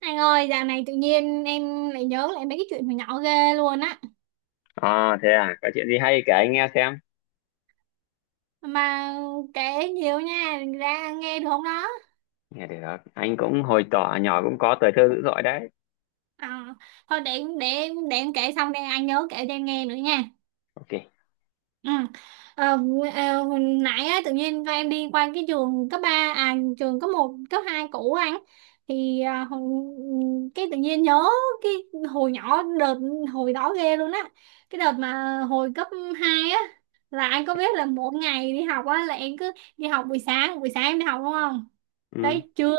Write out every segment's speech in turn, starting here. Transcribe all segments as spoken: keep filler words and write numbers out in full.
Anh ơi, dạo này tự nhiên em lại nhớ lại mấy cái chuyện hồi nhỏ ghê luôn á. À, thế à, có chuyện gì hay kể anh nghe xem. Mà kể nhiều nha, ra nghe được không đó? Nghe được, anh cũng hồi tỏ nhỏ cũng có tuổi thơ dữ dội đấy. À, thôi để, để, để em kể xong đây anh nhớ kể cho em nghe nữa nha. Ok. Ừ. Ờ, ờ, hồi nãy á, tự nhiên Vang đi qua cái trường cấp ba, à trường cấp một, cấp hai cũ anh thì à, hồi- cái tự nhiên nhớ cái hồi nhỏ đợt hồi đó ghê luôn á cái đợt mà hồi cấp hai á là anh có biết là mỗi ngày đi học á là em cứ đi học buổi sáng buổi sáng em đi học đúng không Ừ, tới trưa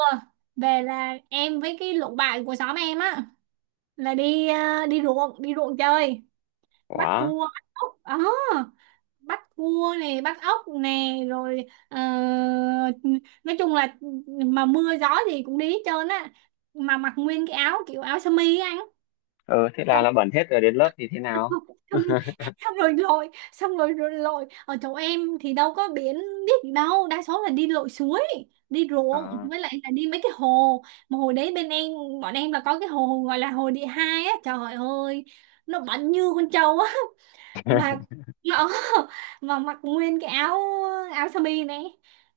về là em với cái lũ bạn của xóm em á là đi à, đi ruộng đi ruộng chơi bắt quá. cua bắt ốc ờ bắt cua này bắt ốc nè rồi ờ, nói chung là mà mưa gió gì cũng đi hết trơn á mà mặc nguyên cái áo kiểu áo sơ mi á anh Ừ, thế là xong là bẩn hết rồi đến lớp thì thế nào? xong xong rồi lội xong rồi, rồi lội ở chỗ em thì đâu có biển biết gì đâu đa số là đi lội suối đi ruộng À. với lại là đi mấy cái hồ mà hồi đấy bên em bọn em là có cái hồ gọi là hồ địa hai á trời ơi nó bẩn như con trâu á mặc nó mà mặc nguyên cái áo áo sơ mi này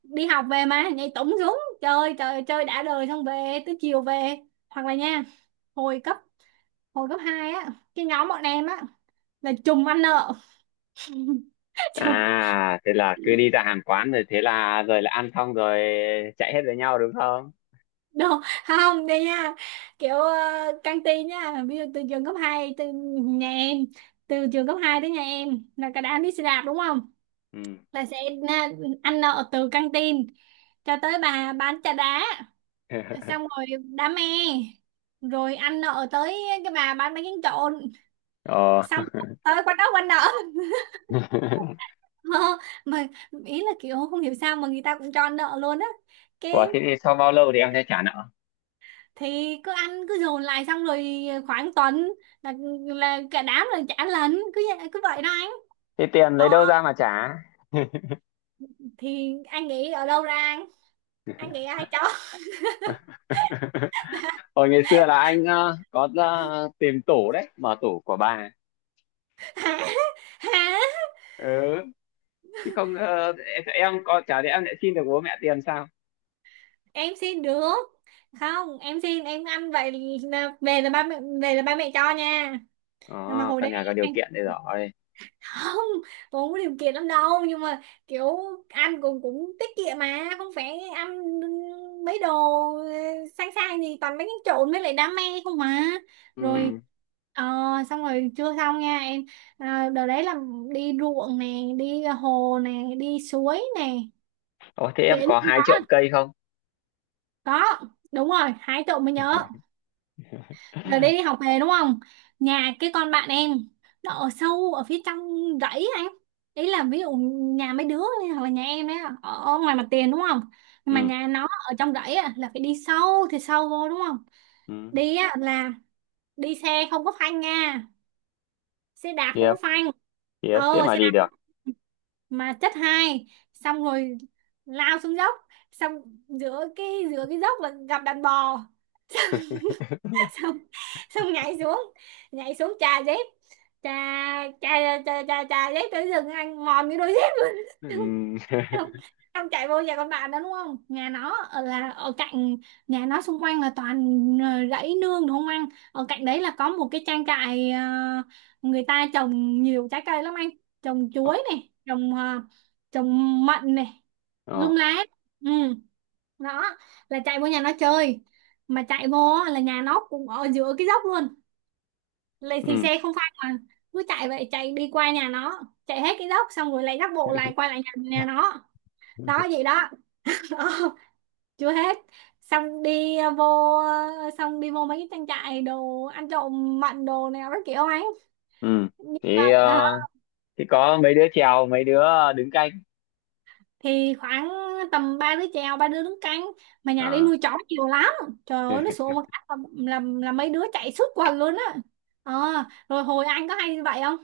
đi học về mà nhảy tủng xuống chơi chơi chơi đã đời xong về tới chiều về hoặc là nha hồi cấp hồi cấp hai á cái nhóm bọn em á là trùm ăn nợ trùm À, thế là cứ đi ra hàng quán rồi thế là rồi là ăn xong rồi chạy hết với nhau đúng không? đâu không đây nha kiểu uh, căng tin nha ví dụ từ trường cấp hai từ nhà em từ trường cấp hai tới nhà em là cả đám đi xe đạp đúng không Ừ. là sẽ na- ăn nợ từ căng tin cho tới bà bán trà đá xong rồi đam mê rồi ăn nợ tới cái bà bán bánh tráng trộn Ờ. xong tới quán đó quán nợ Ờ, mà ý là kiểu không hiểu sao mà người ta cũng cho ăn nợ luôn á Ủa, cái thế thì sau bao lâu thì em sẽ trả nợ? thì cứ ăn cứ dồn lại xong rồi khoảng tuần là là cả đám là trả lần cứ vậy- cứ vậy đó anh. Thế tiền lấy ờ đâu ra mà trả? thì anh nghĩ ở đâu ra anh anh nghĩ ai cho. Hồi ngày xưa là anh ờ, có ờ, tìm tủ đấy, mở tủ của bà. Hả? Hả? Ừ. Chứ không ờ, em có chả lẽ em lại xin được bố mẹ tiền sao? Em xin được. Không em xin em ăn vậy, là về là ba mẹ, về là ba mẹ cho nha. Nhưng mà Ờ, hồi căn đấy nhà có điều anh, kiện đây rồi. không, tôi có điều kiện lắm đâu nhưng mà kiểu ăn cũng cũng tiết kiệm mà không phải ăn mấy đồ sang sang gì toàn mấy cái trộn với lại đam mê không mà. Ừ. Rồi, ờ, xong rồi chưa xong nha em. À, đợt đấy là đi ruộng nè đi hồ nè đi suối nè Ồ, thế em biển có không hai có. trộm cây không? Có, đúng rồi hái trộm mới nhớ. Rồi đi học về đúng không? Nhà cái con bạn em nó ở sâu ở phía trong rẫy anh. Ý là ví dụ nhà mấy đứa này, hoặc là nhà em đấy ở ở ngoài mặt tiền đúng không? Nhưng Ừ. mà nhà nó ở trong rẫy á, là phải đi sâu thì sâu vô đúng không? Ừ, Đi á, là đi xe không có phanh nha, xe đạp không tiếp, có phanh. tiếp, thế Ờ mà xe đi đạp được. mà chất hai xong rồi lao xuống dốc xong giữa cái giữa cái dốc là gặp đàn bò xong xong nhảy xuống nhảy xuống trà dép trà trà trà trà, trà dép tới rừng anh mòn cái đôi dép luôn. xong, Ừ. xong, Xong chạy vô nhà con bạn đó đúng không, nhà nó ở là ở cạnh, nhà nó xung quanh là toàn ờ, rẫy nương đúng không anh, ở cạnh đấy là có một cái trang trại, ờ, người ta trồng nhiều trái cây lắm anh, trồng Ờ. chuối này trồng ờ, trồng mận này Ờ. lung lá. Ừ đó, là chạy vô nhà nó chơi mà chạy vô á, là nhà nó cũng ở giữa cái dốc luôn, lấy thì Ừ. xe không phanh mà cứ chạy vậy chạy đi qua nhà nó chạy hết cái dốc xong rồi lại dắt bộ lại quay lại nhà, nhà nó đó vậy đó. Đó, chưa hết. Xong đi ờ, vô ờ, xong đi vô mấy cái trang trại đồ ăn trộm mận đồ này nó kiểu ấy Ừ, nhưng mà thì à, ờ, thì có mấy đứa chèo mấy đứa đứng canh. thì khoảng tầm ba đứa chèo ba đứa đứng canh mà nhà đi Ờ. nuôi chó nhiều lắm trời ơi nó sủa một cách là, là, là mấy đứa chạy suốt quần luôn á. ờ Rồi hồi anh có hay như vậy không.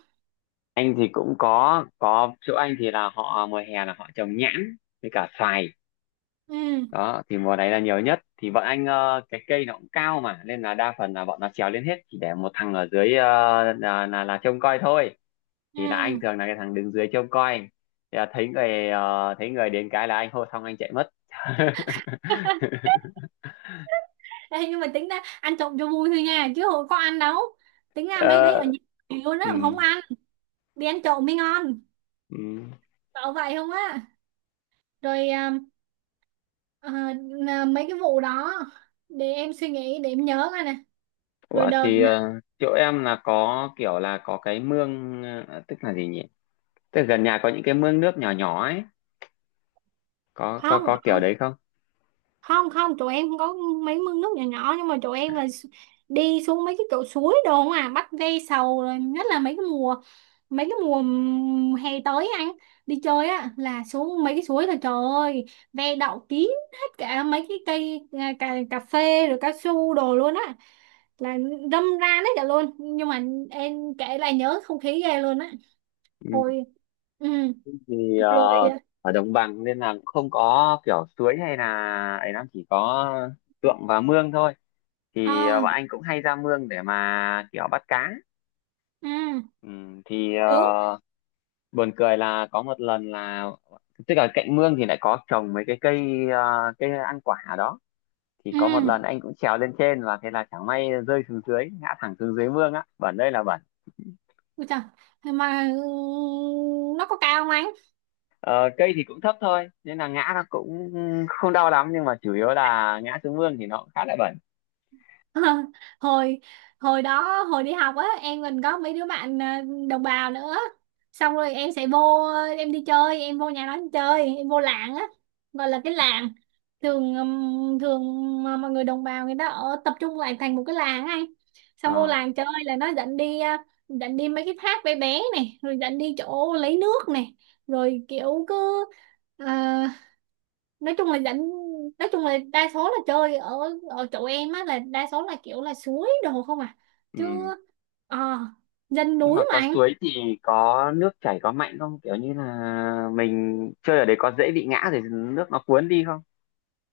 Anh thì cũng có có chỗ anh thì là họ mùa hè là họ trồng nhãn với cả xoài. Ừ Đó thì mùa này là nhiều nhất, thì bọn anh ờ, cái cây nó cũng cao mà nên là đa phần là bọn nó trèo lên hết, chỉ để một thằng ở dưới ờ, là, là là trông coi thôi. ừ. Thì là anh thường là cái thằng đứng dưới trông coi, thì là thấy người ờ, thấy người đến cái là anh hô xong anh chạy mất. Ê, nhưng mà tính ra ăn trộm cho vui thôi nha chứ hồi có ăn đâu, tính ra mấy đấy Ờ, ở nhà luôn á ừ, mà không ăn, đi ăn trộm mới ngon, ừ. cậu vậy không á. Rồi à, à, à, Mấy cái vụ đó để em suy nghĩ để em nhớ coi nè. Rồi Ủa, đợt, thì ờ, chỗ em là có kiểu là có cái mương ờ, tức là gì nhỉ, tức là gần nhà có những cái mương nước nhỏ nhỏ ấy, có có không có kiểu đấy không, không tụi em có mấy mương nước nhỏ nhỏ nhưng mà tụi em là s- đi xuống mấy cái chỗ suối đồ không à bắt ve sầu rồi nhất là mấy cái mùa mấy cái mùa ừm, hè tới anh đi chơi á là xuống mấy cái suối là trời ơi ve đậu kín hết cả mấy cái cây à, cà, cà phê rồi cao su đồ luôn á là râm ran hết cả luôn nhưng mà em kể lại nhớ không khí ghê luôn á không? hồi, ừ. Thì ờ, Rồi ở đồng bằng nên là không có kiểu suối hay là ấy lắm, chỉ có ruộng và mương thôi. Thì ờ, à, bọn anh cũng hay ra mương để mà kiểu bắt cá. ừ Ừ, thì đúng. ờ, buồn cười là có một lần là, tức là cạnh mương thì lại có trồng mấy cái cây ờ, cây ăn quả ở đó. Thì có một Ừ. lần anh cũng trèo lên trên và thế là chẳng may rơi xuống dưới, ngã thẳng xuống dưới mương á, bẩn đây là bẩn. Ôi trời, mà ừ, nó có cao không anh? Ờ, cây thì cũng thấp thôi nên là ngã nó cũng không đau lắm, nhưng mà chủ yếu là ngã xuống mương thì nó cũng khá là bẩn. hồi Hồi đó hồi đi học á em mình có mấy đứa bạn à, đồng bào nữa xong rồi em sẽ vô em đi chơi em vô nhà nó em chơi em vô làng á gọi là cái làng thường ừm, thường mà mọi người đồng bào người ta ở tập trung lại thành một cái làng á anh. Xong vô Ờ, làng chơi là nó dẫn đi à, dẫn đi mấy cái thác bé bé này rồi dẫn đi chỗ lấy nước này rồi kiểu cứ à, nói chung là dẫn, nói chung là đa số là chơi ở ở chỗ em á là đa số là kiểu là suối đồ không à, chứ ừ. ờ, dân Nhưng mà núi mà có anh. suối thì có nước chảy, có mạnh không, kiểu như là mình chơi ở đấy có dễ bị ngã rồi nước nó cuốn đi không?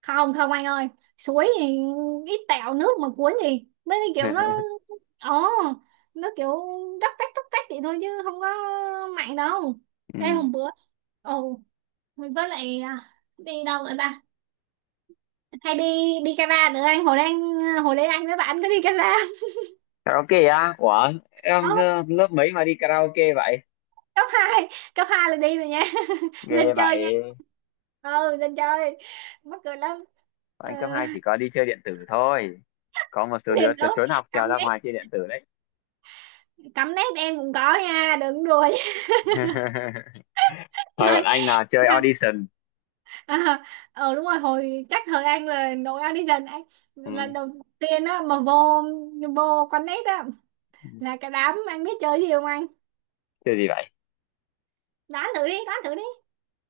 Không không anh ơi, suối thì ít tẹo nước mà cuốn gì mấy cái kiểu nó ờ nó kiểu róc rách róc rách vậy thôi chứ không có mặn đâu. Ừ. Ê hôm bữa ồ, với lại à, đi đâu nữa ta, hay đi, đi Cara nữa anh hồi đang hồi đấy anh với bạn có đi Cara. Karaoke á? Ủa, em ờ, lớp mấy mà đi karaoke vậy? Cấp hai, cấp hai là đi rồi nha. Ghê Nên chơi nha. vậy. Ừ nên chơi, mắc cười lắm. Bọn Ừ. anh cấp hai chỉ có đi chơi điện tử thôi, có một số Nên đứa tr- nữa trốn học trèo cắm ra nét, ngoài chơi điện tử đấy. cắm nét em cũng có nha đừng đùa nha. Thôi, bọn Chơi anh là chơi audition. à, ờ đúng rồi hồi chắc thời An là nội An đi dần anh Ừ. lần đầu tiên á mà vô vô con nét á là cả đám anh biết chơi gì không anh, Chơi gì vậy? đoán thử đi đoán thử đi.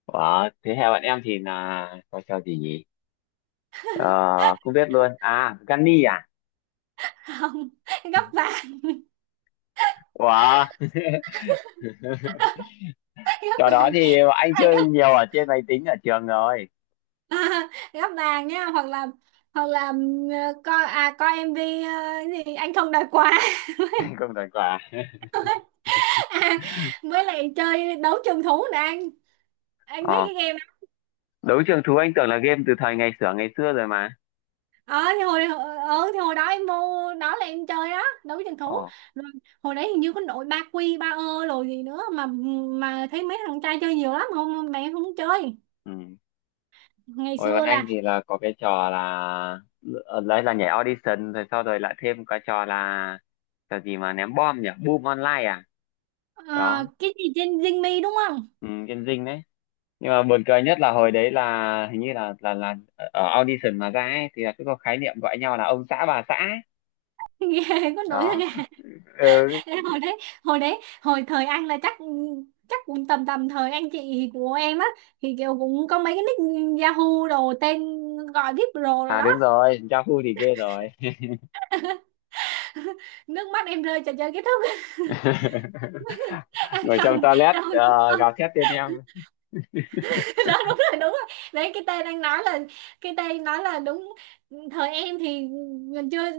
Ủa, thế theo bạn em thì là có trò gì nhỉ? Ờ, không biết luôn. À, Gunny à? Không gấp vàng. Ủa, Gấp trò đó vàng, thì anh à, chơi gấp nhiều ở trên máy tính ở trường rồi. À, gắp vàng nhá, hoặc là, hoặc là ừm, ờ, coi à coi em vê, ờ, cái gì anh không đòi quà. Anh không đoán quả. À, với lại chơi đấu trường thú nè anh anh biết Ờ, cái game đó. đấu trường thú anh tưởng là game từ thời ngày xưa ngày xưa rồi mà. Ờ thì hồi ờ ờ, thì hồi đó em mua đó là em chơi đó đấu trường thú Ờ, rồi. Hồi đấy hình như có nội ba quy ba ơ rồi gì nữa mà mà thấy mấy thằng trai chơi nhiều lắm không mẹ không chơi. ừ. Ngày Hồi bọn xưa anh là thì là có cái trò là ờ, đấy là nhảy audition, rồi sau rồi lại thêm cái trò là trò gì mà ném bom nhỉ? Boom online à? Đó, ờ, cái gì trên Zing Me đúng không. ừ, game dinh đấy. Nhưng mà buồn cười nhất là hồi đấy là hình như là là là ở audition mà ra ấy, thì là cứ có khái niệm gọi nhau là ông xã bà xã ấy. Nghe có nội. Đó. Ừ. Thế hồi đấy, hồi đấy hồi thời anh là chắc, chắc cũng tầm tầm thời anh chị của em á thì kiểu cũng có mấy cái nick Yahoo đồ tên gọi víp Pro rồi À, đó. đúng rồi, cha phu thì ghê rồi. Nước mắt em rơi trò chơi kết thúc. Anh Ngồi trong không, toilet không, ờ, không, gào thét tên em. cái đó đúng rồi đúng rồi đấy, cái tên anh nói là, cái tên nói là đúng. Thời em thì mình chưa,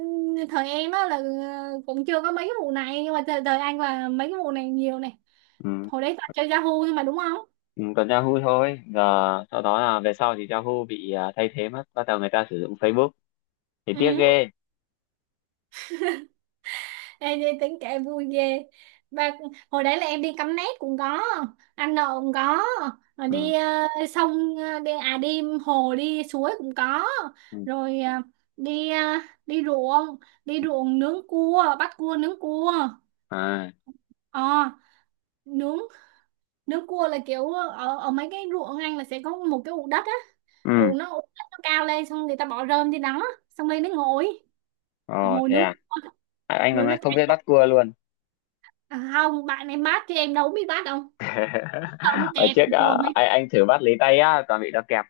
thời em á là ờ, cũng chưa có mấy cái vụ này nhưng mà thời, thời anh là mấy cái vụ này nhiều này. Ừ. Hồi đấy toàn chơi Yahoo thôi mà đúng không. Ừ, còn Yahoo thôi giờ, sau đó là về sau thì Yahoo bị ờ, thay thế mất, bắt đầu người ta sử dụng Facebook, thì tiếc Ừ. ghê. Ê, đi tính kể vui ghê. Và hồi đấy là em đi cắm nét cũng có, ăn nợ cũng có, rồi Ừ. đi ờ, sông ờ, đi à đi hồ đi suối cũng có, Ừ. rồi ờ, đi ờ, đi ruộng, đi ruộng nướng cua bắt cua nướng cua. À, Ờ nướng Nướng cua là kiểu ở ở mấy cái ruộng ăn là sẽ có một cái ụ đất á, ừ. ụ nó ụ đất nó cao lên xong người ta bỏ rơm trên đó xong rồi nó ngồi Ờ, ngồi thế nướng à. cua. À, anh Rồi nó còn không biết cháy bắt cua luôn. à, không bạn em bắt chứ em đâu có biết bắt đâu. Sao nó Hồi kẹp trước trời ờ, mấy. anh anh thử bắt lấy tay á toàn bị nó kẹp.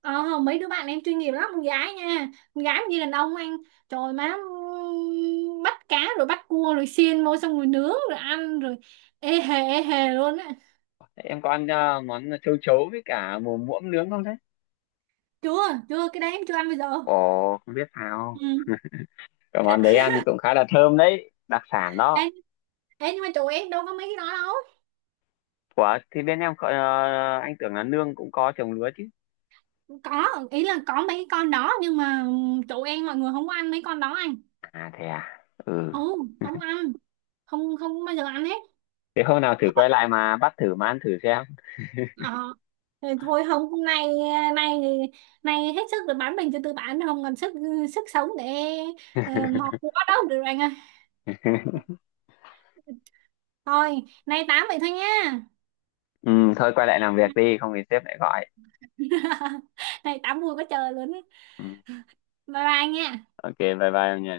ờ, Mấy đứa bạn em chuyên nghiệp lắm, con gái nha, con gái mà như đàn ông anh, trời má ừm, bắt cá rồi bắt cua rồi xiên vô xong rồi nướng rồi ăn rồi ê hề ê hề luôn á. Thế em có ăn ờ, món châu chấu với cả mồm muỗng nướng không thế? Chưa, chưa cái đấy em chưa ăn bây giờ. Ồ, không biết Ừ. sao, cái món đấy ăn cũng khá là thơm đấy, đặc sản ê, đó. ê, Nhưng mà chỗ em đâu có mấy cái đó đâu. Ủa, thì bên em có, ờ, anh tưởng là nương cũng có trồng lúa chứ. Có, ý là có mấy cái con đó nhưng mà chỗ em mọi người không có ăn mấy con đó anh. À, thế à. Ừ, Ừ không ăn, không không bao giờ ăn hết. thế hôm nào thử quay lại mà bắt thử mà ăn thử xem. Ờ. Thì thôi không, hôm nay nay nay hết sức rồi bán mình cho tư bản không còn sức, sức sống để uh, mọt quá đâu được rồi anh ơi, thôi nay tám vậy thôi nha. Ừ, thôi quay lại làm việc đi không thì sếp lại gọi. Này tám vui quá trời luôn. Ừ. Bye bye nha. Ok, bye bye em nhỉ.